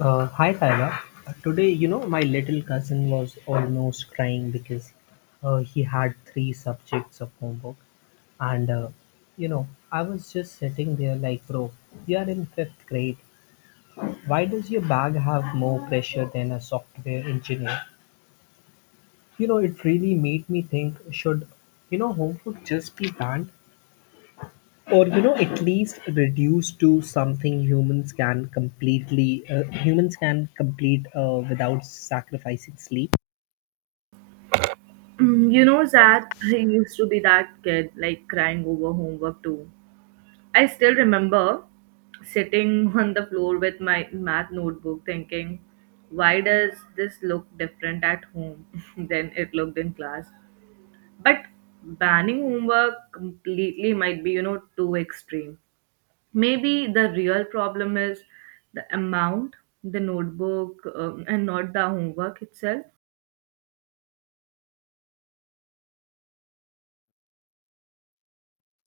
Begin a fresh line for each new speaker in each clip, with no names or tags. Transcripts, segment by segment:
Hi Tyler. Today, my little cousin was almost crying because he had three subjects of homework. And, I was just sitting there like, bro, you are in fifth grade. Why does your bag have more pressure than a software engineer? It really made me think: should, homework just be banned? Or at least reduced to something humans can complete without sacrificing sleep.
You know, Zach, I used to be that kid, like crying over homework too. I still remember sitting on the floor with my math notebook thinking, why does this look different at home than it looked in class? But banning homework completely might be, you know, too extreme. Maybe the real problem is the amount, the notebook, and not the homework itself.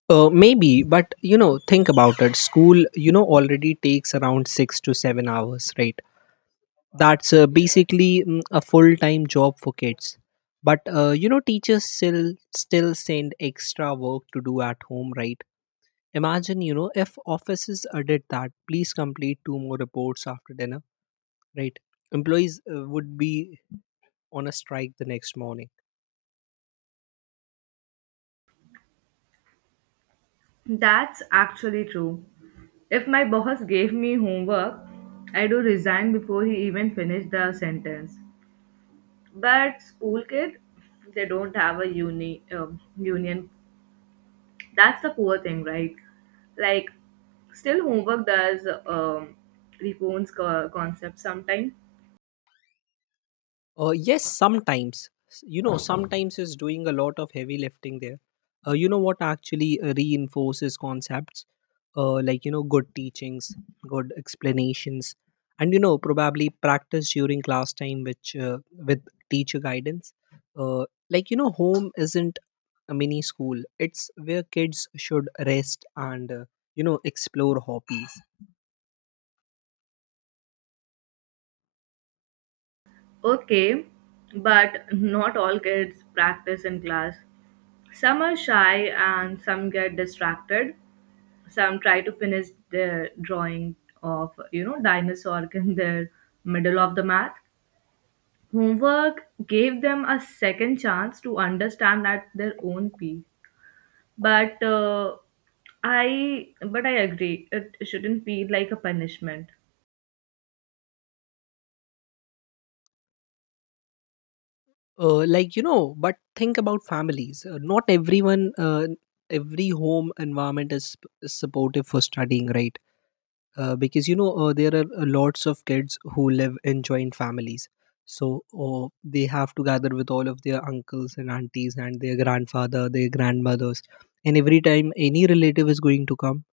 Maybe, but, think about it. School, already takes around 6 to 7 hours, right? That's basically a full-time job for kids. But teachers still send extra work to do at home, right? Imagine, if offices did that. Please complete two more reports after dinner, right? Employees would be on a strike the next morning.
That's actually true. If my boss gave me homework, I do resign before he even finished the sentence. But school kid, they don't have a union. That's the poor thing, right? Like, still homework does reforms concept sometimes.
Yes, sometimes. Sometimes is doing a lot of heavy lifting there. You know what actually reinforces concepts: like, good teachings, good explanations, and, probably practice during class time, which with teacher guidance. Like, home isn't a mini school, it's where kids should rest and, explore hobbies.
Okay, but not all kids practice in class. Some are shy and some get distracted. Some try to finish their drawing of, you know, dinosaur in the middle of the math. Homework gave them a second chance to understand at their own pace. But uh, but I agree it shouldn't feel like a punishment.
Like, but think about families. Not everyone Every home environment is supportive for studying, right? Because there are lots of kids who live in joint families. So they have to gather with all of their uncles and aunties and their grandfather, their grandmothers. And every time any relative is going to come,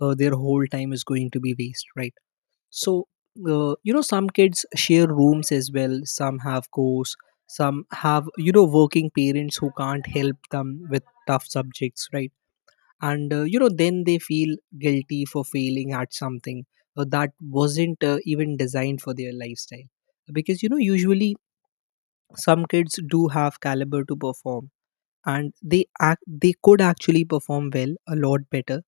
their whole time is going to be waste, right? So some kids share rooms as well. Some have course. Some have working parents who can't help them with tough subjects, right? And then they feel guilty for failing at something that wasn't even designed for their lifestyle. Because usually some kids do have caliber to perform, and they could actually perform well a lot better.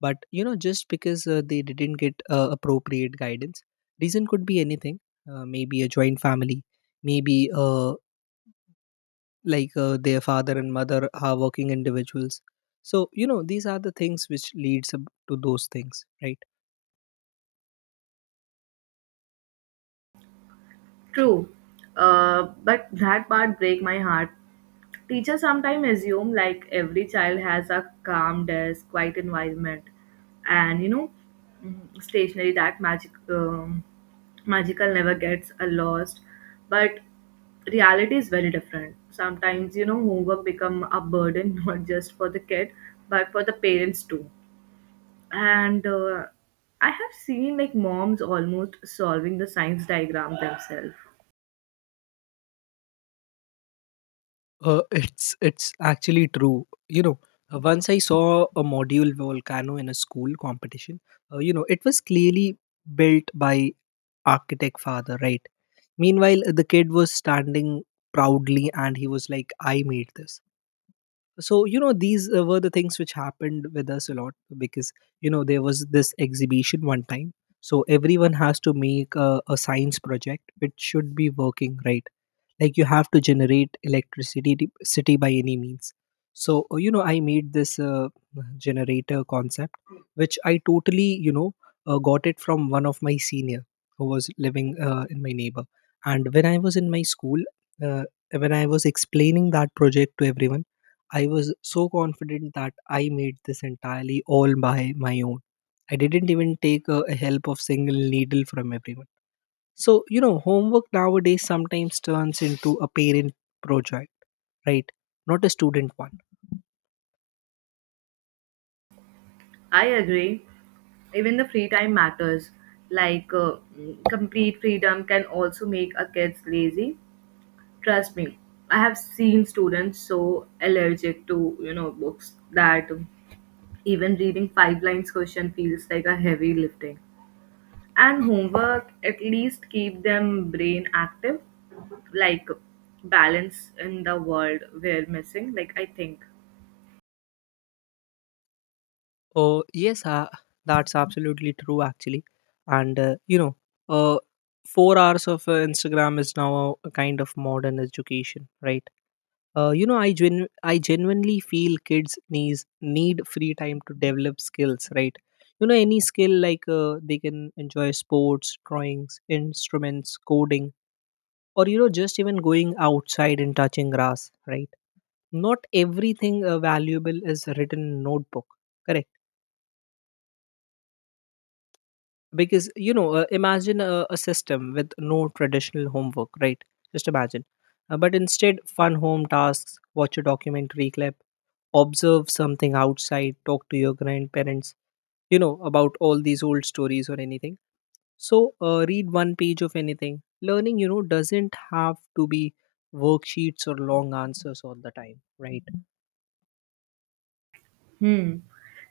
But just because they didn't get appropriate guidance. Reason could be anything. Maybe a joint family, maybe their father and mother are working individuals. So these are the things which leads up to those things, right?
True. But that part break my heart. Teachers sometimes assume like every child has a calm desk, quiet environment, and you know, stationery that magical never gets lost. But reality is very different. Sometimes you know homework become a burden not just for the kid but for the parents too. And I have seen like moms almost solving the science diagram themselves.
It's actually true, once I saw a module volcano in a school competition. It was clearly built by architect father, right? Meanwhile, the kid was standing proudly and he was like, "I made this." So these were the things which happened with us a lot. Because there was this exhibition one time. So everyone has to make a science project which should be working, right? Like, you have to generate electricity city by any means. So I made this generator concept, which I totally got it from one of my senior who was living in my neighbor. And when I was in my school, uh, when I was explaining that project to everyone, I was so confident that I made this entirely all by my own. I didn't even take a help of single needle from everyone. So, homework nowadays sometimes turns into a parent project, right? Not a student one.
I agree. Even the free time matters. Complete freedom can also make a kids lazy. Trust me, I have seen students so allergic to you know books that even reading five lines question feels like a heavy lifting. And homework at least keep them brain active like balance in the world we're missing like I think.
Oh, yes, that's absolutely true, actually. And, uh, 4 hours of Instagram is now a kind of modern education, right? I genuinely feel kids need free time to develop skills, right? Any skill, like they can enjoy sports, drawings, instruments, coding, or just even going outside and touching grass, right? Not everything valuable is written in notebook, correct? Because imagine a system with no traditional homework, right? Just imagine. But instead, fun home tasks: watch a documentary clip, observe something outside, talk to your grandparents, about all these old stories or anything. So read one page of anything. Learning, doesn't have to be worksheets or long answers all the time, right?
Hmm.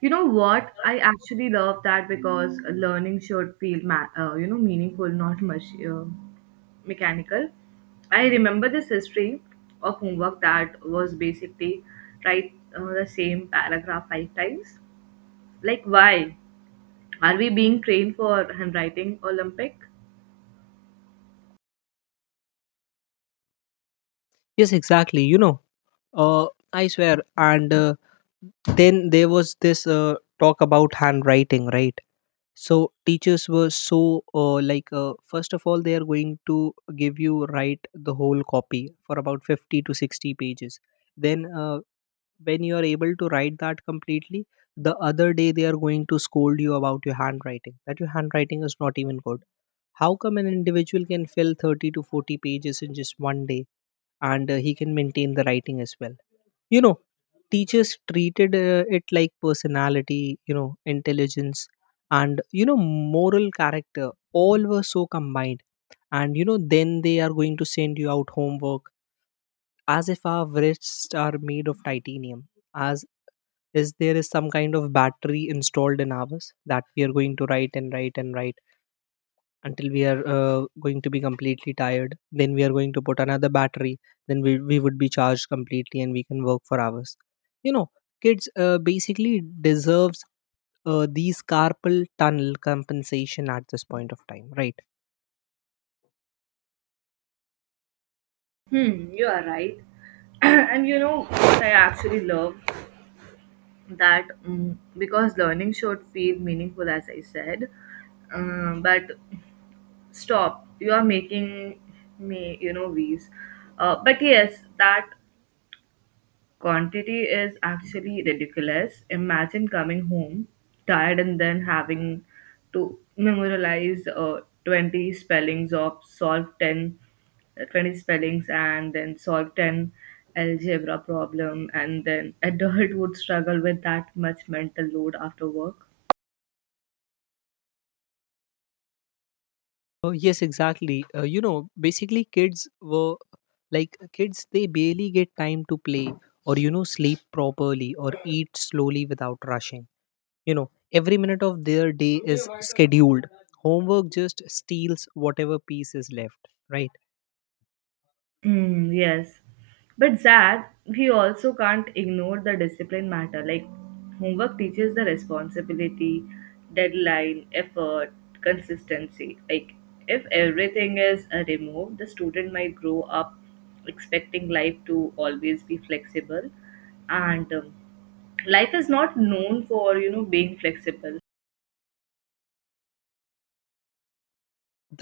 You know what? I actually love that because learning should feel, you know, meaningful, not much mechanical. I remember this history of homework that was basically write the same paragraph five times. Like, why are we being trained for handwriting Olympic?
Yes, exactly, uh, I swear. And then there was this talk about handwriting, right? So teachers were so like, first of all, they are going to give you, write the whole copy for about 50 to 60 pages. Then when you are able to write that completely, the other day they are going to scold you about your handwriting, that your handwriting is not even good. How come an individual can fill 30 to 40 pages in just one day? And he can maintain the writing as well, you know? Teachers treated it like personality, intelligence, and moral character — all were so combined. And then they are going to send you out homework, as if our wrists are made of titanium. As is there is some kind of battery installed in ours, that we are going to write and write and write until we are going to be completely tired. Then we are going to put another battery. Then we would be charged completely and we can work for hours, you know. Kids basically deserves these carpal tunnel compensation at this point of time, right?
Hmm, you are right. And you know what I actually love that because learning should feel meaningful, as I said. But stop you are making me you know wheeze. But yes that quantity is actually ridiculous. Imagine coming home tired and then having to memorialize uh, 20 spellings of solve 10 uh, 20 spellings and then solve 10 algebra problem, and then adult would struggle with that much mental load after work.
Yes, exactly, basically kids were, like, kids, they barely get time to play. Or sleep properly, or eat slowly without rushing, you know? Every minute of their day is scheduled. Homework just steals whatever piece is left, right?
Hmm, yes. But Zach, we also can't ignore the discipline matter. Like, homework teaches the responsibility, deadline, effort, consistency. Like, if everything is removed, the student might grow up expecting life to always be flexible. And Life is not known for, you know, being flexible.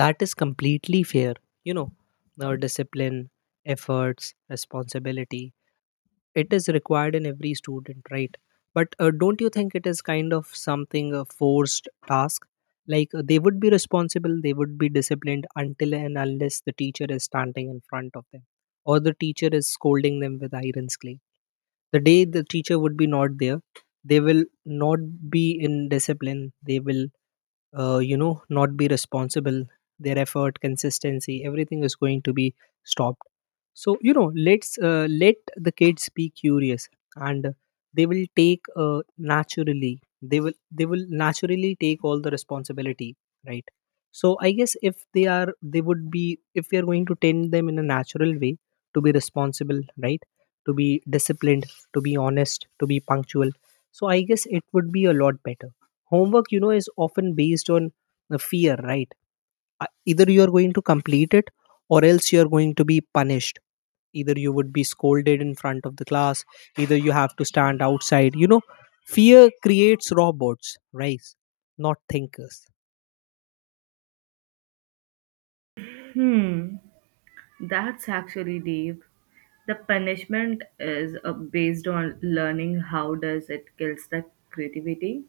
That is completely fair, you know. Our discipline, efforts, responsibility — it is required in every student, right? But don't you think it is kind of something, a forced task? Like, they would be responsible, they would be disciplined until and unless the teacher is standing in front of them. Or the teacher is scolding them with iron's clay. The day the teacher would be not there, they will not be in discipline, they will not be responsible. Their effort, consistency — everything is going to be stopped. So let the kids be curious. And they will take naturally they will naturally take all the responsibility, right? So I guess, if they are they would be if we are going to tend them in a natural way to be responsible, right? To be disciplined, to be honest, to be punctual. So I guess it would be a lot better. Homework, is often based on the fear, right? Either you are going to complete it, or else you are going to be punished. Either you would be scolded in front of the class, either you have to stand outside, you know? Fear creates robots, right? Not thinkers.
Hmm, that's actually deep. The punishment is based on learning how does it kills the creativity.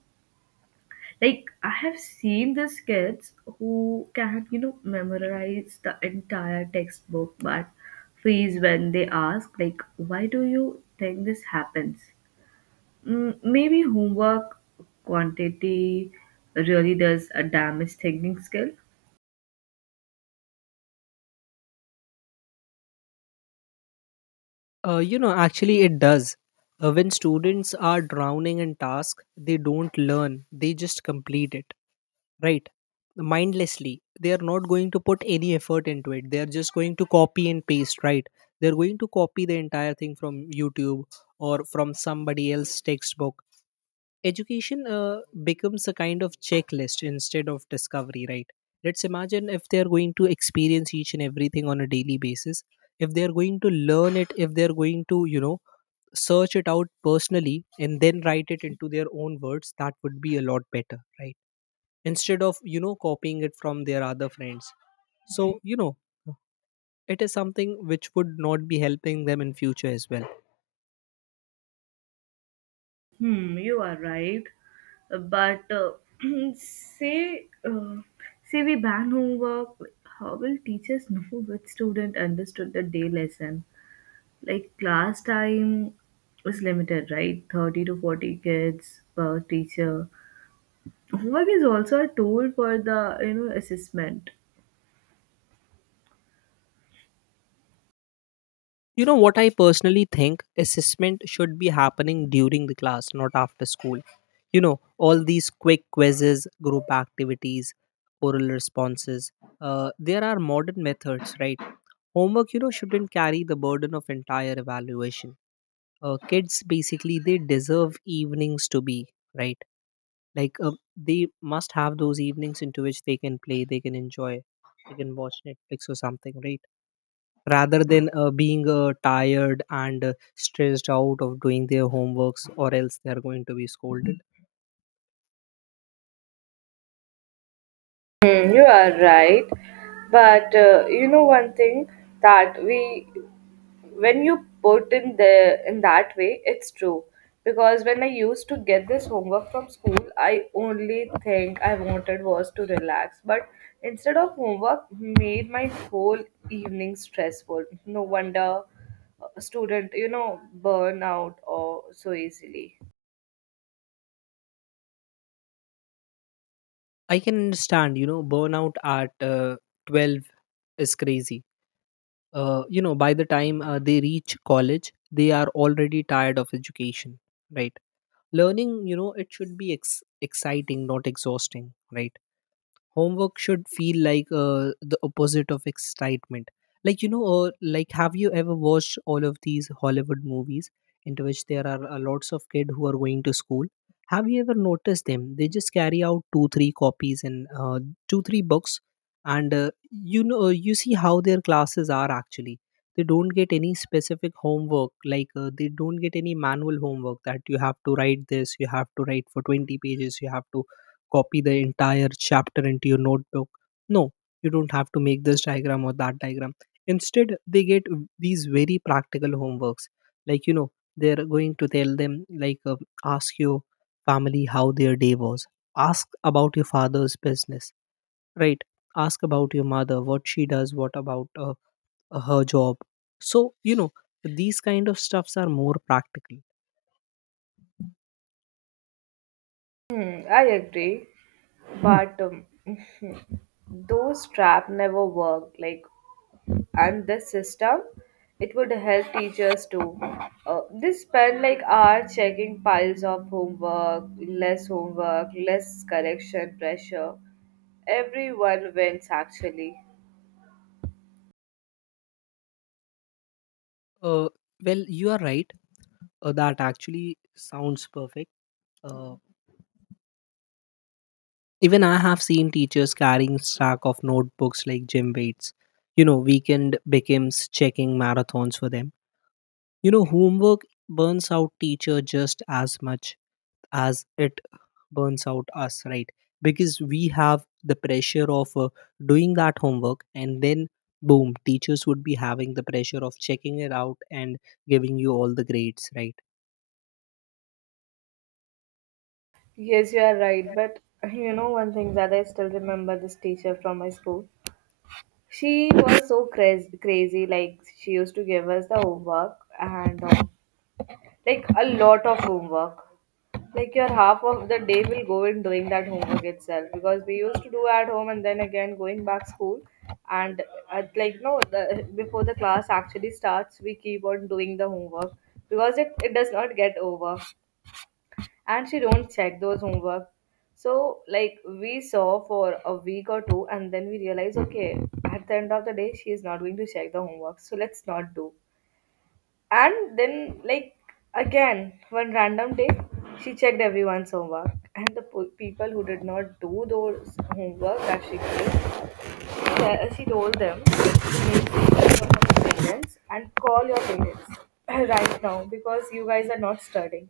Like I have seen these kids who can you know memorize the entire textbook but freeze when they ask like why do you think this happens? Maybe homework quantity really does a damage thinking skill.
Actually, it does. When students are drowning in task, they don't learn, they just complete it, right? Mindlessly, they are not going to put any effort into it, they are just going to copy and paste, right? They're going to copy the entire thing from YouTube or from somebody else's textbook. Education becomes a kind of checklist instead of discovery, right? Let's imagine, if they're going to experience each and everything on a daily basis, if they're going to learn it, if they're going to search it out personally and then write it into their own words, that would be a lot better, right? Instead of copying it from their other friends. So it is something which would not be helping them in future as well.
Hmm, you are right. But say, uh, say we ban homework. How will teachers know which student understood the day lesson? Like class time is limited, right? 30 to 40 kids per teacher. Homework is also a tool for the you know assessment.
You know what? I personally think assessment should be happening during the class, not after school. All these quick quizzes, group activities, oral responses — there are modern methods, right? Homework, shouldn't carry the burden of entire evaluation. Kids basically, they deserve evenings to be, right? Like, they must have those evenings into which they can play, they can enjoy. They can watch Netflix or something, right? Rather than being tired and stressed out of doing their homeworks, or else they are going to be scolded.
Hmm, you are right. But you know one thing that we when you put in the in that way it's true, because when I used to get this homework from school I only think I wanted was to relax, but instead of homework made my whole evening stressful. No wonder a student you know burn out or so easily.
I can understand, you know, burnout at 12 is crazy. By the time they reach college, they are already tired of education, right? Learning, it should be exciting, not exhausting, right? Homework should feel like the opposite of excitement. Like, like, have you ever watched all of these Hollywood movies into which there are lots of kids who are going to school? Have you ever noticed them? They just carry out two three copies and two three books. And you see how their classes are actually. They don't get any specific homework. They don't get any manual homework, that you have to write this, you have to write for 20 pages, you have to copy the entire chapter into your notebook. No, you don't have to make this diagram or that diagram. Instead, they get these very practical homeworks. Like, you know, they're going to tell them, ask your family how their day was, ask about your father's business, right? Ask about your mother, what she does, what about her job. So, you know, these kind of stuffs are more practical.
Hmm, I agree, but those trap never work. Like and this system it would help teachers to they spend like hours checking piles of homework, less homework less correction pressure, everyone wins actually.
Uh, well, you are right. That actually sounds perfect. Uh, Even I have seen teachers carrying stack of notebooks like gym weights. You know, weekend becomes checking marathons for them. You know, homework burns out teacher just as much as it burns out us, right? Because we have the pressure of doing that homework, and then boom, teachers would be having the pressure of checking it out and giving you all the grades, right?
Yes, you are right. But you know one thing that I still remember this teacher from my school. She was so crazy, crazy. Like she used to give us the homework and like a lot of homework. Like your half of the day will go in doing that homework itself, because we used to do at home and then again going back school and at, like no the, before the class actually starts we keep on doing the homework because it does not get over, and she don't check those homework. So like we saw for a week or two and then we realized, okay, at the end of the day she is not going to check the homework, so let's not do. And then, like, again, one random day, she checked everyone's homework. And the people who did not do those homework that she gave, she told them to make papers for your parents and call your parents right now because you guys are not studying.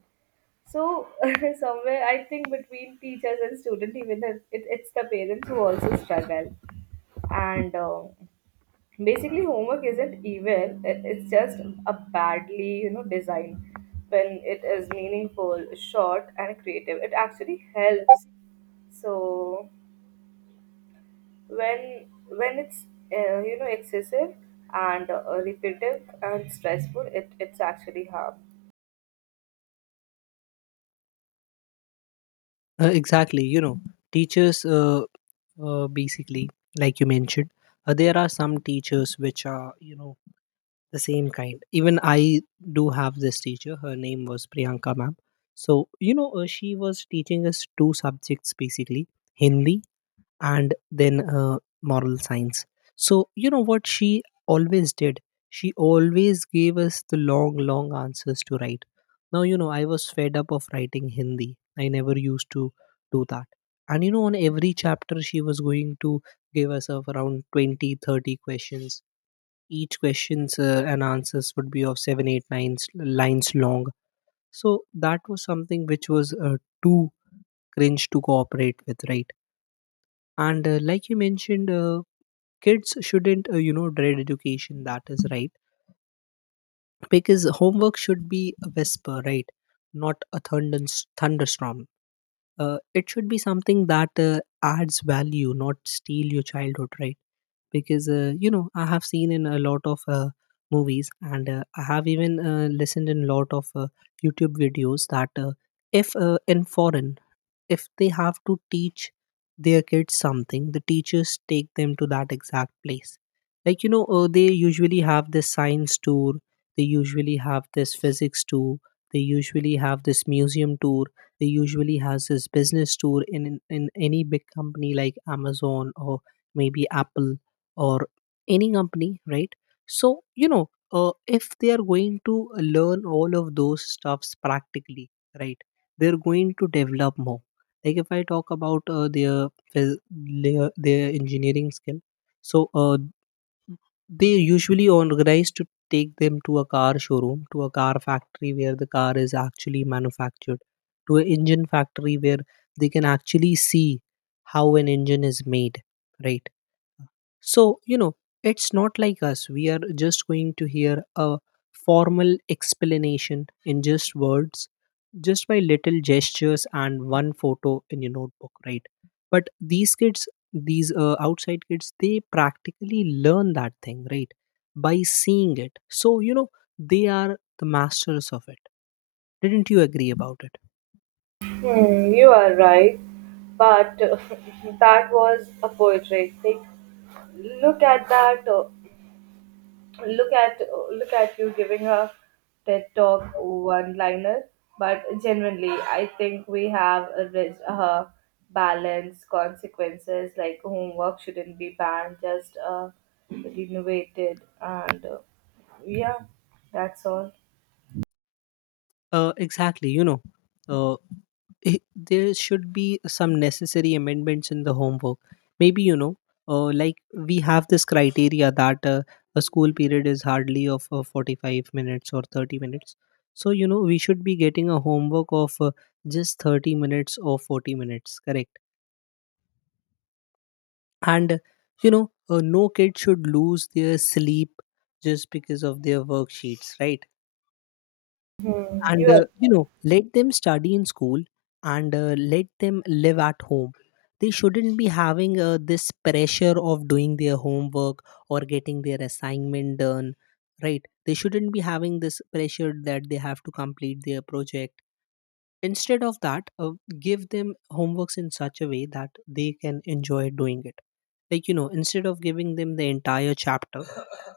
So, somewhere, I think between teachers and student, even if it's the parents who also struggle. And basically homework isn't evil, it's just a badly you know designed. When it is meaningful short and creative it actually helps. So when it's you know excessive and repetitive and stressful, it's actually harm.
Exactly. You know, teachers, basically, like you mentioned, there are some teachers which are, you know, the same kind. Even I do have this teacher, her name was Priyanka ma'am. So, you know, she was teaching us two subjects basically: Hindi, and then moral science. So, you know what she always did? She always gave us the long, long answers to write. Now, you know, I was fed up of writing Hindi. I never used to do that. And, you know, on every chapter, she was going to give us of around 20, 30 questions. Each questions and answers would be of seven, eight, nine eight lines long. So that was something which was too cringe to cooperate with, right? And like you mentioned, kids shouldn't, you know, dread education. That is right, because homework should be a whisper, right? Not a thunderstorm. It should be something that adds value, not steal your childhood, right? Because you know, I have seen in a lot of movies, and I have even listened in a lot of YouTube videos, that if in foreign, if they have to teach their kids something, the teachers take them to that exact place. Like, you know, they usually have this science tour. They usually have this physics tour. They usually have this museum tour. They usually has this business tour in any big company like Amazon or maybe Apple, or any company, right? So, you know, uh, if they are going to learn all of those stuffs practically, right, they're going to develop more. Like if I talk about their engineering skill, so they usually organize to take them to a car showroom, to a car factory where the car is actually manufactured, to an engine factory where they can actually see how an engine is made, right? So, you know, it's not like us. We are just going to hear a formal explanation in just words, just by little gestures and one photo in your notebook, right? But these kids, these outside kids, they practically learn that thing, right? By seeing it. So, you know, they are the masters of it. Didn't you agree about it?
Hmm, you are right, but that was a poetry thing. Look at that. Look at Look at you giving a TED talk one liner, but genuinely, I think we have a rich, balance consequences. Like homework shouldn't be banned, just renovated, and yeah, that's all.
Exactly. You know, uh, i- there should be some necessary amendments in the homework. Maybe, you know, like we have this criteria that a school period is hardly of 45 minutes or 30 minutes. So, you know, we should be getting a homework of just 30 minutes or 40 minutes, correct? And, you know, no kid should lose their sleep just because of their worksheets, right?
Hmm,
and
you
uh, you know, let them study in school, and let them live at home. They shouldn't be having, this pressure of doing their homework or getting their assignment done, right? They shouldn't be having this pressure that they have to complete their project. Instead of that, give them homeworks in such a way that they can enjoy doing it. Like, you know, instead of giving them the entire chapter,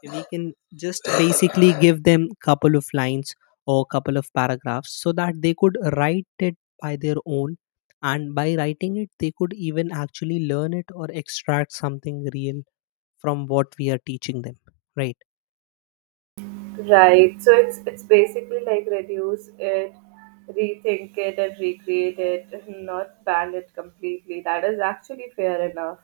we can just basically give them couple of lines or couple of paragraphs so that they could write it by their own. And by writing it, they could even actually learn it or extract something real from what we are teaching them. Right.
are right. So it's basically like reduce it, rethink it, and recreate it, not ban it completely. That is actually fair enough.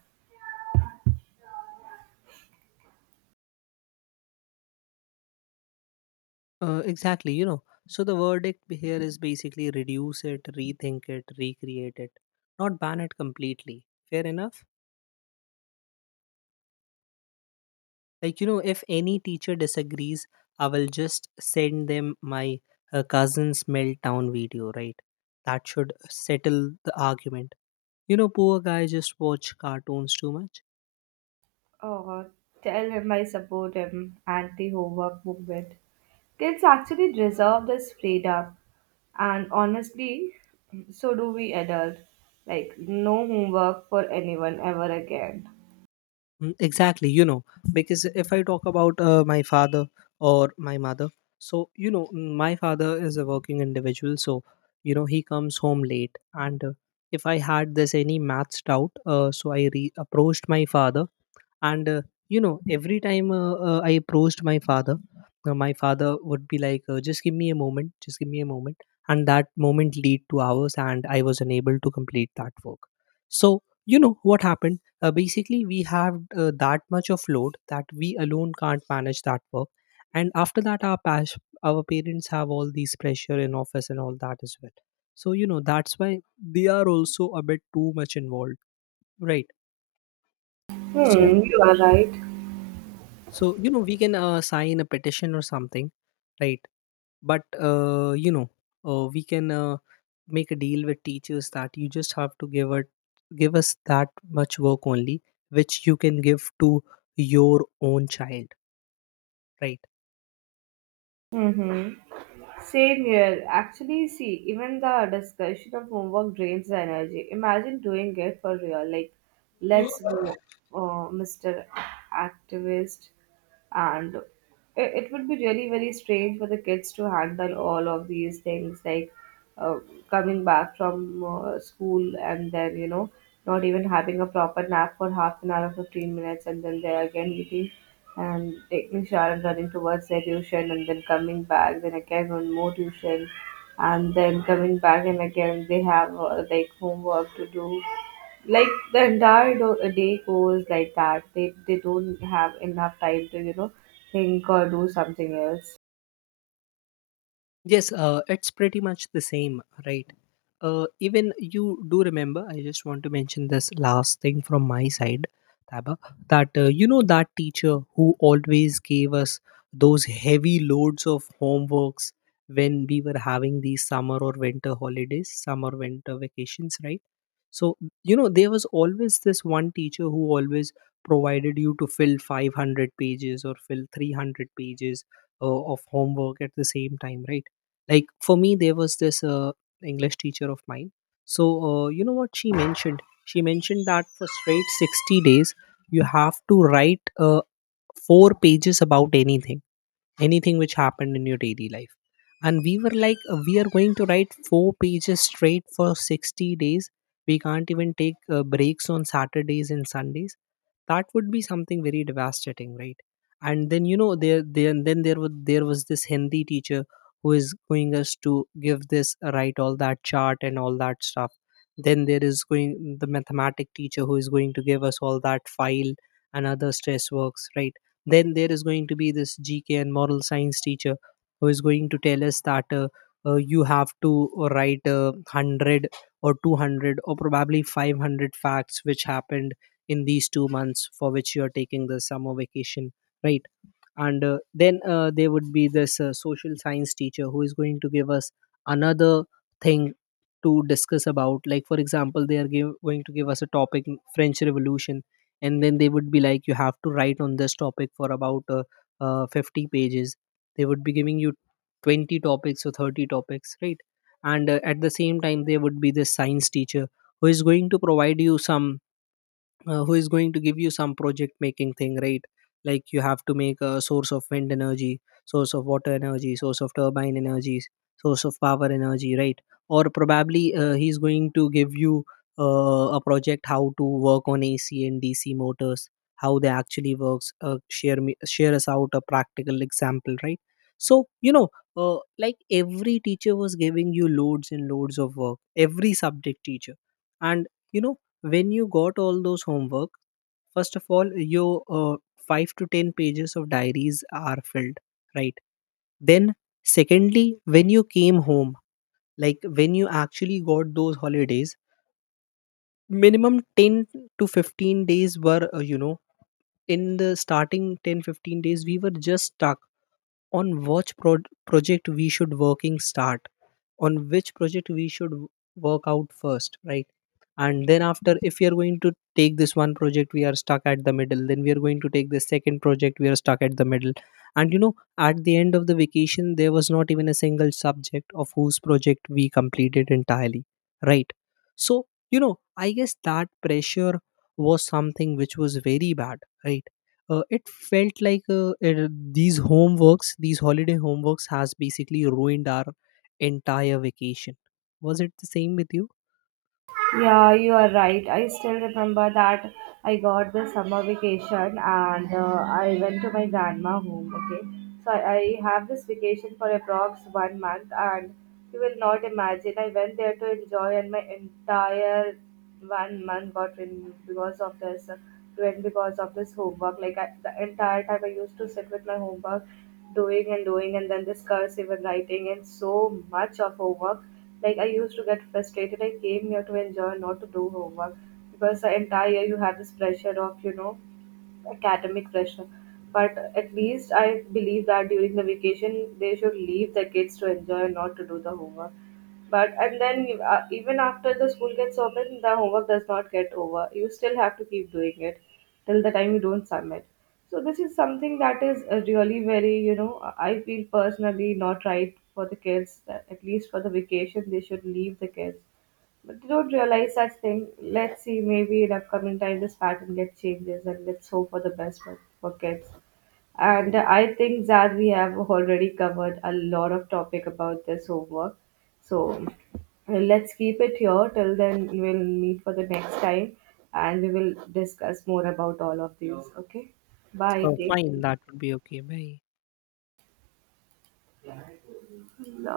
Exactly, you know. So the verdict here is basically reduce it, rethink it, recreate it, not ban it completely. Fair enough? Like, you know, if any teacher disagrees, I will just send them my cousin's meltdown video, right? That should settle the argument. You know, poor guy just watch cartoons too much.
Oh, tell him I support him anti homework movement. Kids actually deserve this freedom, and honestly, so do we adults. Like, no homework for anyone ever again.
Mm, exactly, you know, because if I talk about my father or my mother, so you know, my father is a working individual, so you know, he comes home late. And if I had this any maths doubt, so approached my father, and you know, every time I approached my father, my father would be like, just give me a moment, just give me a moment. And that moment lead to hours, and I was unable to complete that work. So you know what happened, basically we have that much of load that we alone can't manage that work. And after that, our our parents have all these pressure in office and all that as well. So you know, that's why they are also a bit too much involved, right? so
Hmm, you are right.
so you know, we can sign a petition or something, right? But you know, we can make a deal with teachers that you just have to give it, give us that much work only which you can give to your own child, right?
Mm-hmm. Same here. Actually, see, even the discussion of homework drains the energy. Imagine doing it for real. Like, let's go, Mr. Activist. And it would be really very strange for the kids to handle all of these things, like uh, coming back from school and then, you know, not even having a proper nap for half an hour or 15 minutes, and then they're again eating and taking shower and running towards their tuition and then coming back then again one more tuition and then coming back and again they have like homework to do. Like the entire day goes like that. They don't have enough time to you know think or do something else.
Yes, it's pretty much the same, right? Even you do remember, I just want to mention this last thing from my side, Taba, that you know, that teacher who always gave us those heavy loads of homeworks, when we were having these summer or winter holidays, summer winter vacations, right? So, you know, there was always this one teacher who always provided you to fill 500 pages or fill 300 pages uh, of homework at the same time, right? Like for me, there was this English teacher of mine. So, you know what she mentioned? She mentioned that for straight 60 days, you have to write four pages about anything which happened in your daily life. And we were like, we are going to write four pages straight for 60 days. We can't even take breaks on Saturdays and Sundays. That would be something very devastating, right? And then you know there was this Hindi teacher, who is going us to give this, write all that chart and all that stuff. Then there is going the mathematic teacher who is going to give us all that file and other stress works, right? Then there is going to be this GK and moral science teacher who is going to tell us that, you have to write 100 or 200 or probably 500 facts which happened in these 2 months for which you are taking the summer vacation, right? And then there would be this social science teacher who is going to give us another thing to discuss about, like for example they are going to give us a topic: French Revolution. And then they would be like, you have to write on this topic for about, 50 pages. They would be giving you 20 topics or 30 topics, right? And at the same time, there would be the science teacher who is going to provide you some, who is going to give you some project making thing, right? Like, you have to make a source of wind energy, source of water energy, source of turbine energies, source of power energy, right? Or probably he's going to give you a project how to work on AC and DC motors, how they actually works. Share us out a practical example, right? So you know, like every teacher was giving you loads and loads of work, every subject teacher. And you know, when you got all those homework, first of all, your 5 to 10 pages of diaries are filled, right? Then secondly, when you came home, like when you actually got those holidays, minimum 10 to 15 days were, you know, in the starting 10 15 days, we were just stuck on which project we should working start, on which project we should work out first, right? And then after, if we are going to take this one project, we are stuck at the middle, then we are going to take the second project, we are stuck at the middle. And you know, at the end of the vacation, there was not even a single subject of whose project we completed entirely, right? So you know, I guess that pressure was something which was very bad, right? It felt like, these homeworks, these holiday homeworks, has basically ruined our entire vacation. Was it the same with you?
Yeah, you are right. I still remember that I got the summer vacation and I went to my grandma home. Okay, so I have this vacation for approx 1 month, and you will not imagine. I went there to enjoy, and my entire 1 month got removed because of this. Went because of this homework. Like I, the entire time, I used to sit with my homework, doing and doing, and then this cursive and writing and so much of homework. Like I used to get frustrated. I came here to enjoy, not to do homework, because the entire year you have this pressure of you know academic pressure. But at least I believe that during the vacation they should leave the kids to enjoy, not to do the homework. But and then even after the school gets open, the homework does not get over. You still have to keep doing it till the time you don't submit. So this is something that is really very you know I feel personally not right for the kids. That at least for the vacation they should leave the kids. But they don't realize such thing. Let's see, maybe in upcoming time this pattern gets changes, and let's hope for the best for kids. And I think that we have already covered a lot of topic about this homework. So let's keep it here. Till then, we'll meet for the next time and we will discuss more about all of these. Okay. Bye. Take
Fine, that would be okay. Bye.
care.